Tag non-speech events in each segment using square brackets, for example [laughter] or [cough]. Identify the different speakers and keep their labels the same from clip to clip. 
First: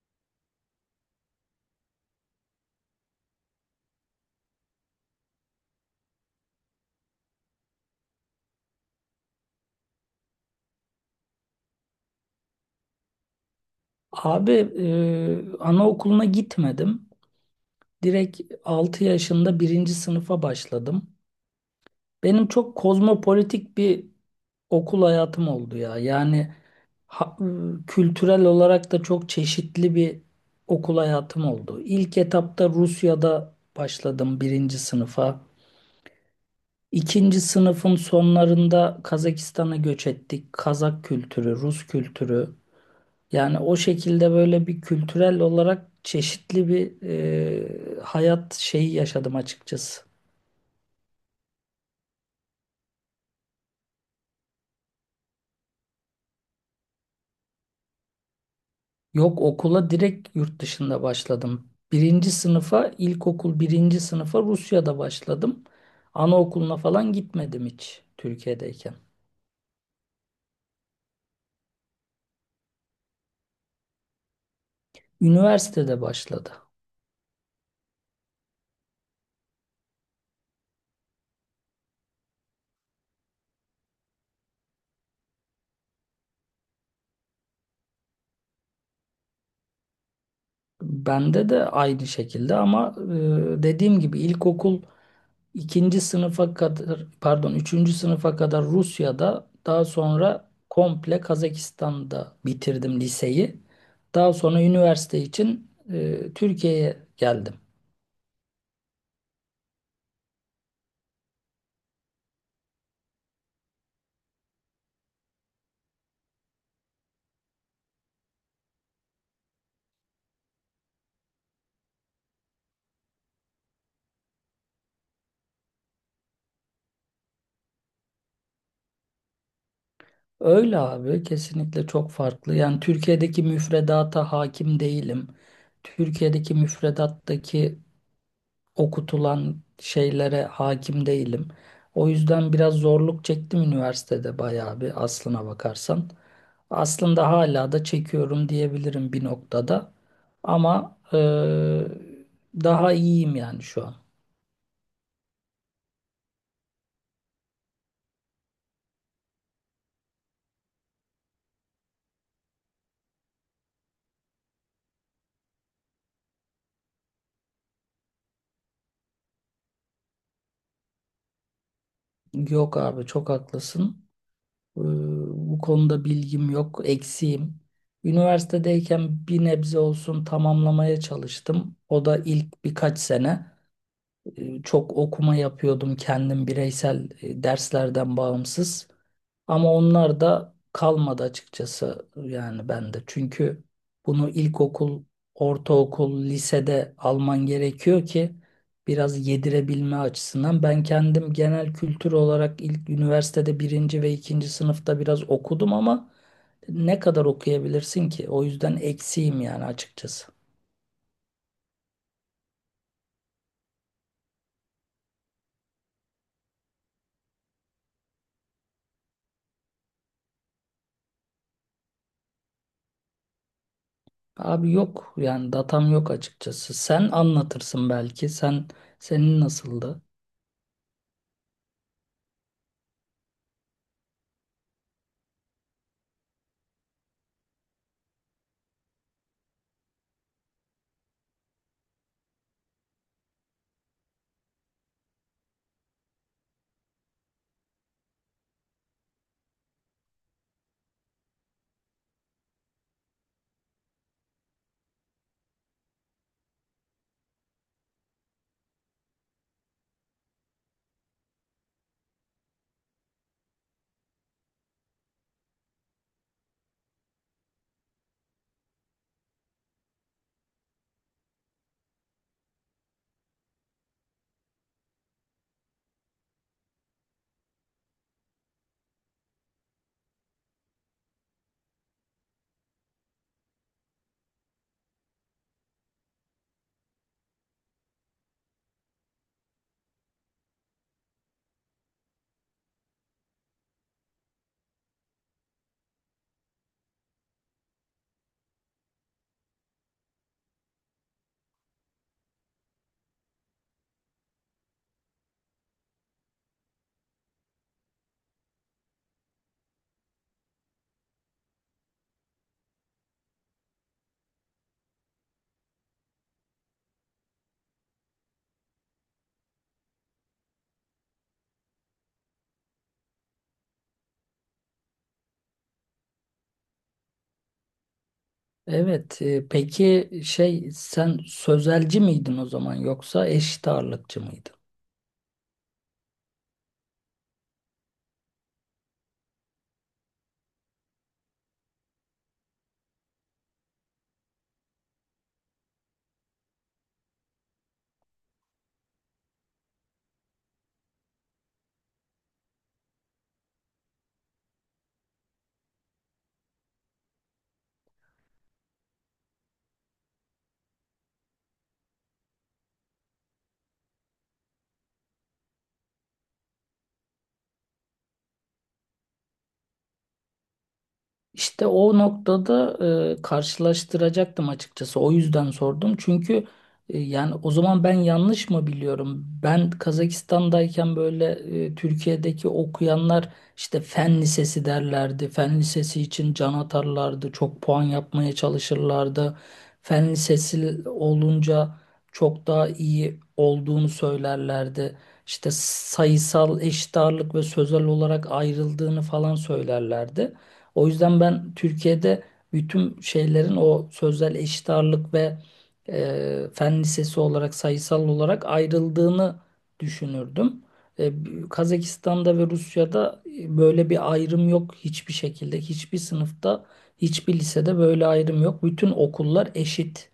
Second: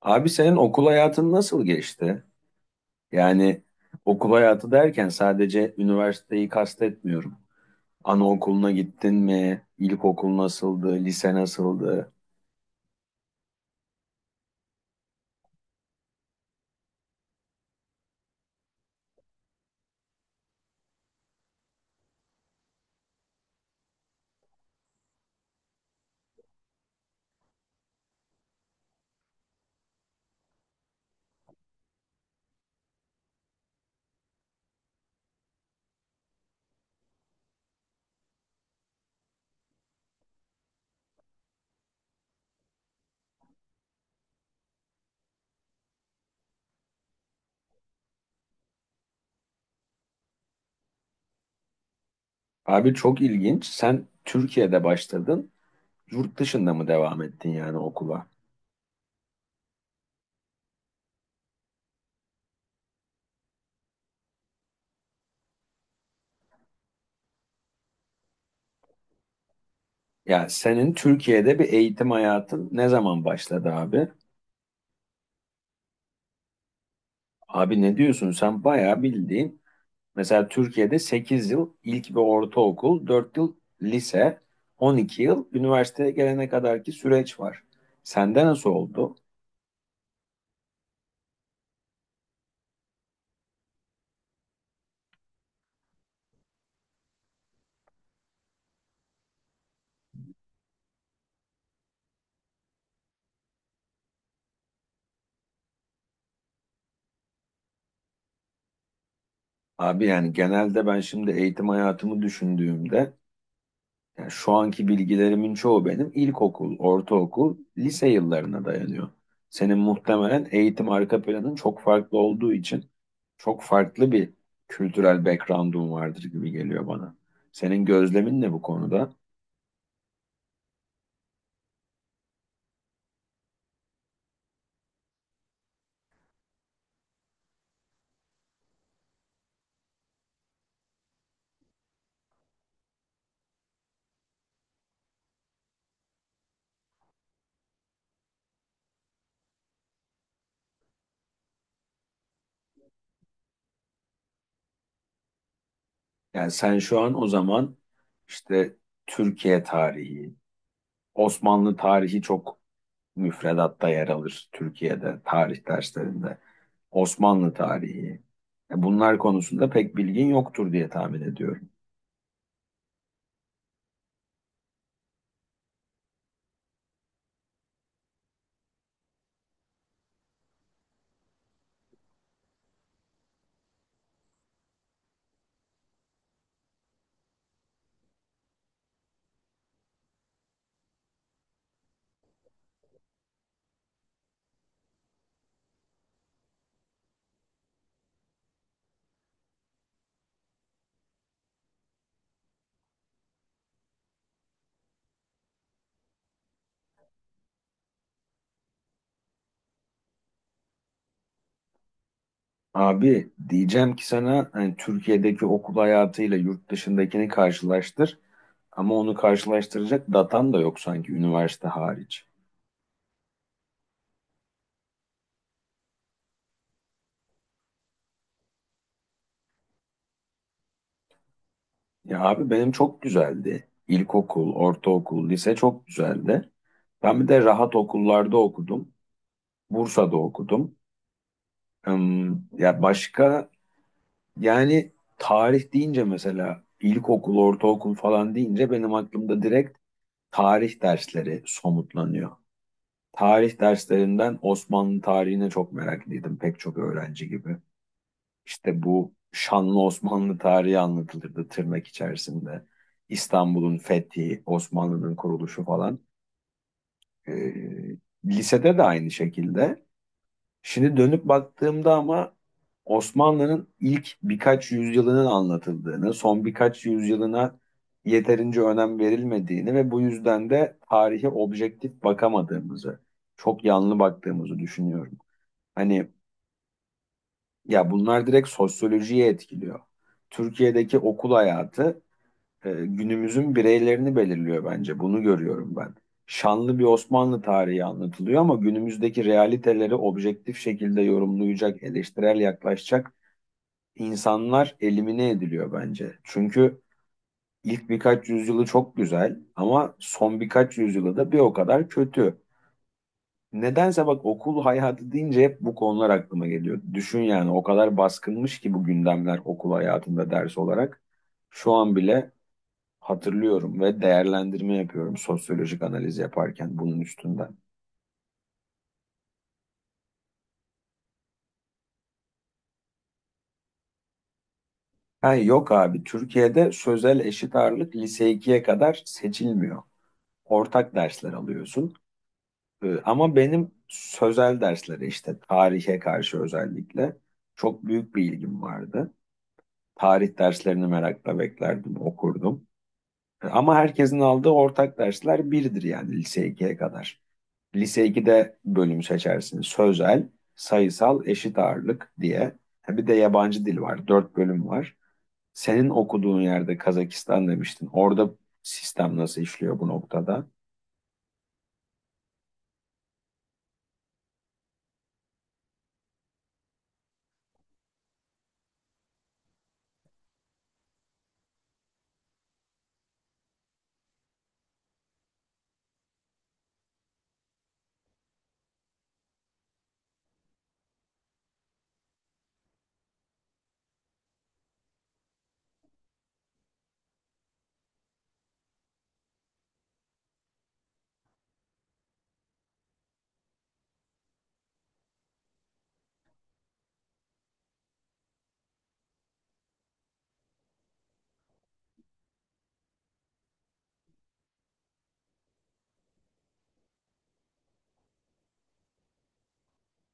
Speaker 1: Abi senin okul hayatın nasıl geçti? Yani okul hayatı derken sadece üniversiteyi kastetmiyorum. Anaokuluna gittin mi? İlkokul nasıldı? Lise nasıldı?
Speaker 2: Abi, anaokuluna gitmedim. Direkt 6 yaşında birinci sınıfa başladım. Benim çok kozmopolitik bir okul hayatım oldu ya. Yani ha- e, kültürel olarak da çok çeşitli bir okul hayatım oldu. İlk etapta Rusya'da başladım birinci sınıfa. İkinci sınıfın sonlarında Kazakistan'a göç ettik. Kazak kültürü, Rus kültürü. Yani o şekilde böyle bir kültürel olarak çeşitli bir hayat şeyi yaşadım açıkçası.
Speaker 1: Abi çok ilginç. Sen Türkiye'de başladın. Yurt dışında mı devam ettin yani okula?
Speaker 2: Yok, okula direkt yurt dışında başladım. Birinci sınıfa, ilkokul birinci sınıfa Rusya'da başladım. Anaokuluna falan gitmedim hiç Türkiye'deyken.
Speaker 1: Ya senin Türkiye'de bir eğitim hayatın ne zaman başladı abi?
Speaker 2: Üniversitede başladı.
Speaker 1: Abi ne diyorsun? Sen bayağı bildiğin. Mesela Türkiye'de 8 yıl ilk ve ortaokul, 4 yıl lise, 12 yıl üniversiteye gelene kadarki süreç var. Sende nasıl oldu?
Speaker 2: Bende de aynı şekilde ama dediğim gibi ilkokul İkinci sınıfa kadar, pardon, üçüncü sınıfa kadar Rusya'da, daha sonra komple Kazakistan'da bitirdim liseyi. Daha sonra üniversite için Türkiye'ye geldim.
Speaker 1: Abi yani genelde ben şimdi eğitim hayatımı düşündüğümde yani şu anki bilgilerimin çoğu benim ilkokul, ortaokul, lise yıllarına dayanıyor. Senin muhtemelen eğitim arka planın çok farklı olduğu için çok farklı bir kültürel background'un vardır gibi geliyor bana. Senin gözlemin ne bu konuda?
Speaker 2: Öyle abi, kesinlikle çok farklı. Yani Türkiye'deki müfredata hakim değilim. Türkiye'deki müfredattaki okutulan şeylere hakim değilim. O yüzden biraz zorluk çektim üniversitede, bayağı bir aslına bakarsan. Aslında hala da çekiyorum diyebilirim bir noktada. Ama daha iyiyim yani şu an.
Speaker 1: Yani sen şu an o zaman işte Türkiye tarihi, Osmanlı tarihi çok müfredatta yer alır Türkiye'de tarih derslerinde. Osmanlı tarihi. Bunlar konusunda pek bilgin yoktur diye tahmin ediyorum.
Speaker 2: Yok abi, çok haklısın. Eee, bu konuda bilgim yok, eksiğim. Üniversitedeyken bir nebze olsun tamamlamaya çalıştım. O da ilk birkaç sene. Çok okuma yapıyordum kendim bireysel, derslerden bağımsız. Ama onlar da kalmadı açıkçası yani bende. Çünkü bunu ilkokul, ortaokul, lisede alman gerekiyor ki biraz yedirebilme açısından. Ben kendim genel kültür olarak ilk üniversitede birinci ve ikinci sınıfta biraz okudum ama ne kadar okuyabilirsin ki? O yüzden eksiğim yani açıkçası.
Speaker 1: Abi diyeceğim ki sana hani Türkiye'deki okul hayatıyla yurt dışındakini karşılaştır ama onu karşılaştıracak datan da yok sanki üniversite hariç.
Speaker 2: Abi yok yani, datam yok açıkçası. Sen anlatırsın belki. Senin nasıldı?
Speaker 1: Ya abi benim çok güzeldi. İlkokul, ortaokul, lise çok güzeldi. Ben bir de rahat okullarda okudum. Bursa'da okudum. Ya başka yani tarih deyince mesela ilkokul, ortaokul falan deyince benim aklımda direkt tarih dersleri somutlanıyor. Tarih derslerinden Osmanlı tarihine çok meraklıydım pek çok öğrenci gibi. İşte bu şanlı Osmanlı tarihi anlatılırdı tırnak içerisinde. İstanbul'un fethi, Osmanlı'nın kuruluşu falan. Ee, lisede de aynı şekilde. Şimdi dönüp baktığımda ama Osmanlı'nın ilk birkaç yüzyılının anlatıldığını, son birkaç yüzyılına yeterince önem verilmediğini ve bu yüzden de tarihe objektif bakamadığımızı, çok yanlı baktığımızı düşünüyorum. Hani ya bunlar direkt sosyolojiye etkiliyor. Türkiye'deki okul hayatı günümüzün bireylerini belirliyor bence. Bunu görüyorum ben. Şanlı bir Osmanlı tarihi anlatılıyor ama günümüzdeki realiteleri objektif şekilde yorumlayacak, eleştirel yaklaşacak insanlar elimine ediliyor bence. Çünkü ilk birkaç yüzyılı çok güzel ama son birkaç yüzyılı da bir o kadar kötü. Nedense bak okul hayatı deyince hep bu konular aklıma geliyor. Düşün yani o kadar baskınmış ki bu gündemler okul hayatında ders olarak. Şu an bile hatırlıyorum ve değerlendirme yapıyorum sosyolojik analiz yaparken bunun üstünden.
Speaker 2: Evet. Peki şey, sen sözelci miydin o zaman yoksa eşit ağırlıkçı mıydın?
Speaker 1: Ha, yok abi Türkiye'de sözel eşit ağırlık lise ikiye kadar seçilmiyor. Ortak dersler alıyorsun. Ama benim sözel derslere işte tarihe karşı özellikle çok büyük bir ilgim vardı. Tarih derslerini merakla beklerdim, okurdum. Ama herkesin aldığı ortak dersler birdir yani lise ikiye kadar. Lise 2'de bölüm seçersin. Sözel, sayısal, eşit ağırlık diye. Ha, bir de yabancı dil var. Dört bölüm var. Senin okuduğun yerde Kazakistan demiştin. Orada sistem nasıl işliyor bu noktada?
Speaker 2: İşte o noktada karşılaştıracaktım açıkçası. O yüzden sordum. Çünkü yani o zaman ben yanlış mı biliyorum? Ben Kazakistan'dayken böyle Türkiye'deki okuyanlar işte fen lisesi derlerdi. Fen lisesi için can atarlardı. Çok puan yapmaya çalışırlardı. Fen lisesi olunca çok daha iyi olduğunu söylerlerdi. İşte sayısal, eşit ağırlık ve sözel olarak ayrıldığını falan söylerlerdi. O yüzden ben Türkiye'de bütün şeylerin o sözel, eşit ağırlık ve fen lisesi olarak sayısal olarak ayrıldığını düşünürdüm. E, Kazakistan'da ve Rusya'da böyle bir ayrım yok hiçbir şekilde. Hiçbir sınıfta, hiçbir lisede böyle ayrım yok. Bütün okullar eşit.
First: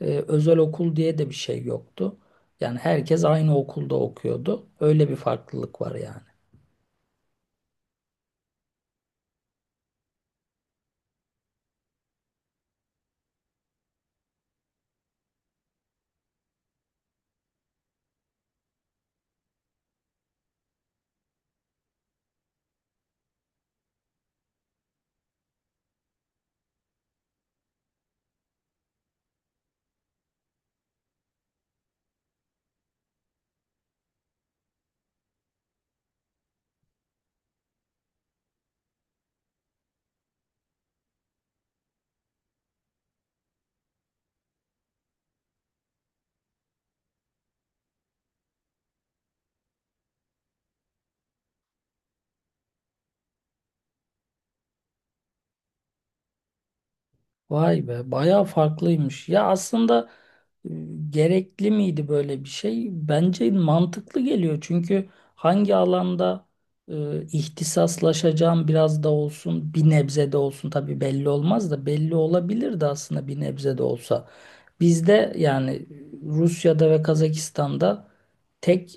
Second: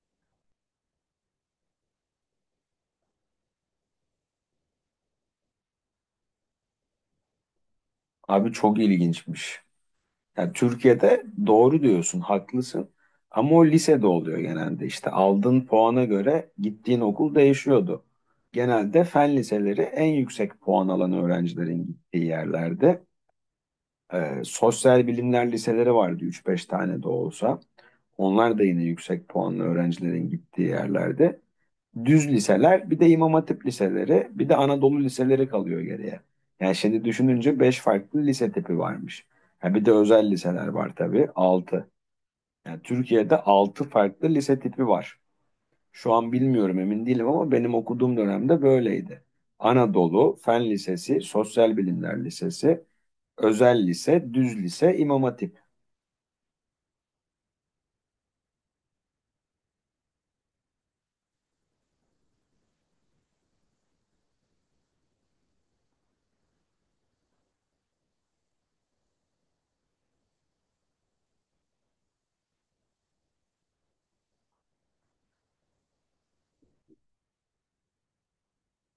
Speaker 2: Özel okul diye de bir şey yoktu. Yani herkes aynı okulda okuyordu. Öyle bir farklılık var yani.
Speaker 1: Abi çok ilginçmiş. Yani Türkiye'de doğru diyorsun, haklısın. Ama o lisede oluyor genelde. İşte aldığın puana göre gittiğin okul değişiyordu. Genelde fen liseleri en yüksek puan alan öğrencilerin gittiği yerlerde. Sosyal bilimler liseleri vardı üç beş tane de olsa. Onlar da yine yüksek puanlı öğrencilerin gittiği yerlerde. Düz liseler, bir de İmam Hatip liseleri, bir de Anadolu liseleri kalıyor geriye. Yani şimdi düşününce 5 farklı lise tipi varmış. Ha bir de özel liseler var tabii 6. Yani Türkiye'de 6 farklı lise tipi var. Şu an bilmiyorum emin değilim ama benim okuduğum dönemde böyleydi. Anadolu, Fen Lisesi, Sosyal Bilimler Lisesi, Özel Lise, Düz Lise, İmam Hatip.
Speaker 2: Vay be, bayağı farklıymış. Ya aslında e, gerekli miydi böyle bir şey? Bence mantıklı geliyor. Çünkü hangi alanda ihtisaslaşacağım biraz da olsun, bir nebze de olsun, tabii belli olmaz da belli olabilirdi aslında bir nebze de olsa. Bizde yani Rusya'da ve Kazakistan'da tek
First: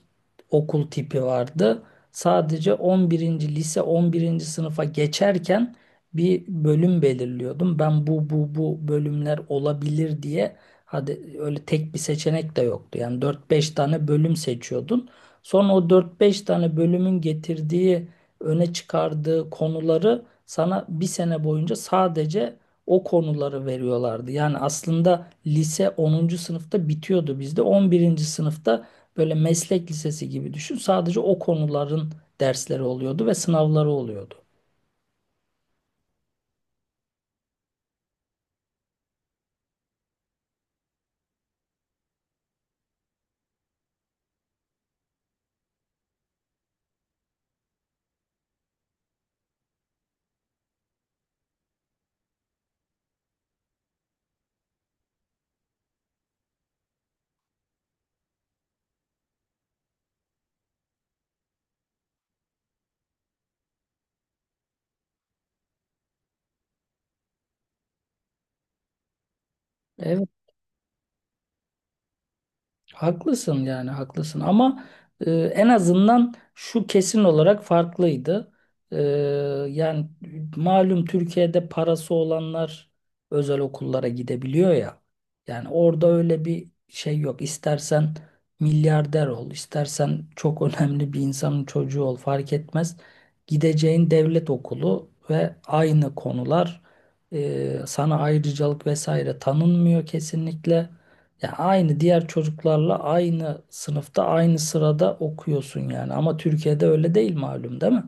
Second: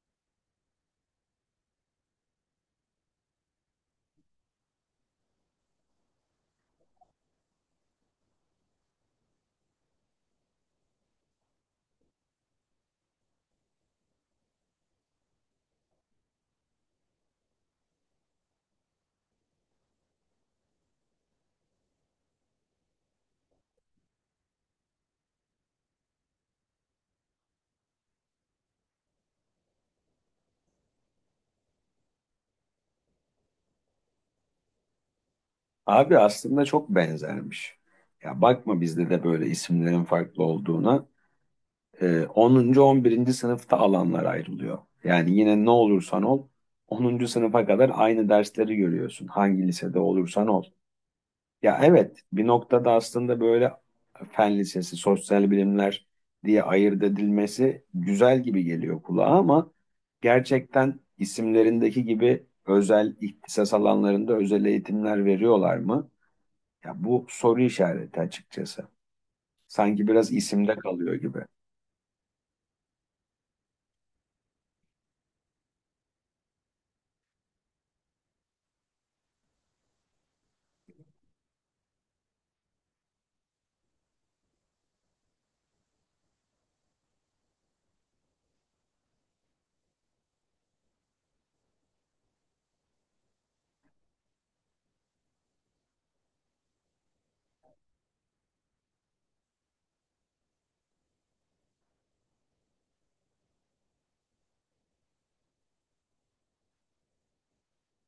Speaker 2: okul tipi vardı. Sadece 11. lise 11. sınıfa geçerken bir bölüm belirliyordum. Ben bu bölümler olabilir diye, hadi öyle tek bir seçenek de yoktu. Yani dört beş tane bölüm seçiyordun. Sonra o dört beş tane bölümün getirdiği, öne çıkardığı konuları sana bir sene boyunca sadece o konuları veriyorlardı. Yani aslında lise 10. sınıfta bitiyordu bizde. 11. sınıfta böyle meslek lisesi gibi düşün. Sadece o konuların dersleri oluyordu ve sınavları oluyordu.
Speaker 1: Abi aslında çok benzermiş. Ya bakma bizde de böyle isimlerin farklı olduğuna. 10. 11. sınıfta alanlar ayrılıyor. Yani yine ne olursan ol 10. sınıfa kadar aynı dersleri görüyorsun. Hangi lisede olursan ol. Ya evet bir noktada aslında böyle fen lisesi, sosyal bilimler diye ayırt edilmesi güzel gibi geliyor kulağa ama gerçekten isimlerindeki gibi özel ihtisas alanlarında özel eğitimler veriyorlar mı? Ya bu soru işareti açıkçası. Sanki biraz isimde kalıyor gibi.
Speaker 2: Haklısın yani, haklısın ama en azından şu kesin olarak farklıydı. E, yani malum, Türkiye'de parası olanlar özel okullara gidebiliyor ya. Yani orada öyle bir şey yok. İstersen milyarder ol, istersen çok [laughs] önemli bir insanın çocuğu ol, fark etmez. Gideceğin devlet okulu ve aynı konular, sana ayrıcalık vesaire tanınmıyor kesinlikle. Ya aynı, diğer çocuklarla aynı sınıfta aynı sırada okuyorsun yani, ama Türkiye'de öyle değil malum, değil mi?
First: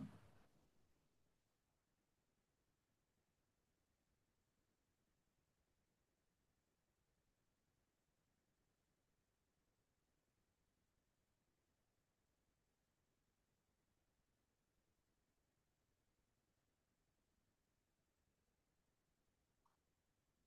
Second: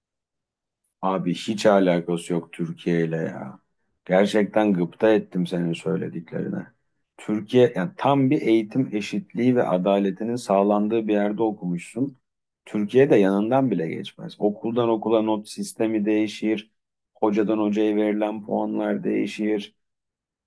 Speaker 1: Abi hiç alakası yok Türkiye ile ya. Gerçekten gıpta ettim senin söylediklerine. Türkiye yani tam bir eğitim eşitliği ve adaletinin sağlandığı bir yerde okumuşsun. Türkiye'de yanından bile geçmez. Okuldan okula not sistemi değişir. Hocadan hocaya verilen puanlar değişir.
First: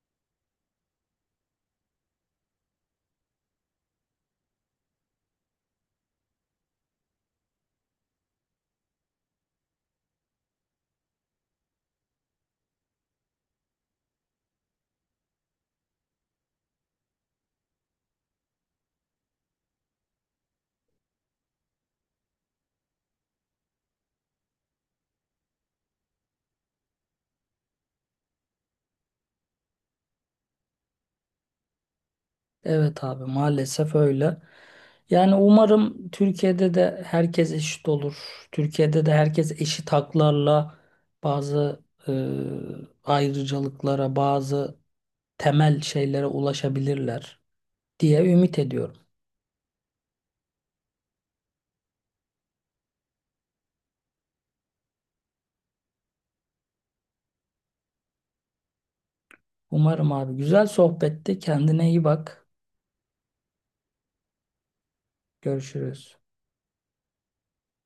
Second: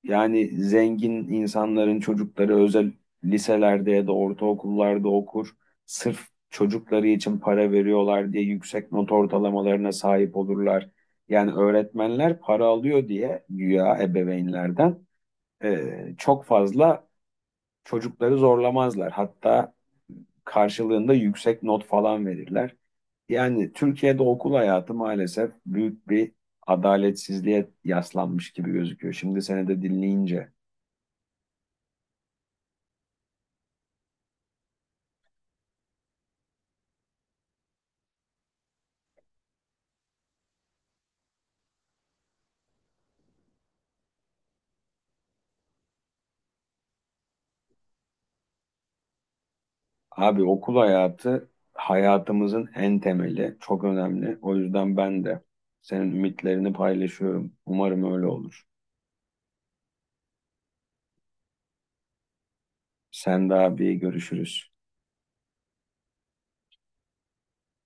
Speaker 1: Yani zengin insanların çocukları özel liselerde ya da ortaokullarda okur. Sırf çocukları için para veriyorlar diye yüksek not ortalamalarına sahip olurlar. Yani öğretmenler para alıyor diye güya ebeveynlerden çok fazla çocukları zorlamazlar. Hatta karşılığında yüksek not falan verirler. Yani Türkiye'de okul hayatı maalesef büyük bir adaletsizliğe yaslanmış gibi gözüküyor. Şimdi seni de dinleyince.
Speaker 2: Evet abi, maalesef öyle. Yani umarım Türkiye'de de herkes eşit olur. Türkiye'de de herkes eşit haklarla bazı e, ayrıcalıklara, bazı temel şeylere ulaşabilirler diye ümit ediyorum.
Speaker 1: Abi okul hayatı hayatımızın en temeli, çok önemli. O yüzden ben de senin ümitlerini paylaşıyorum. Umarım öyle olur.
Speaker 2: Umarım abi, güzel sohbetti. Kendine iyi bak.
Speaker 1: Sen de abi görüşürüz.
Speaker 2: Görüşürüz.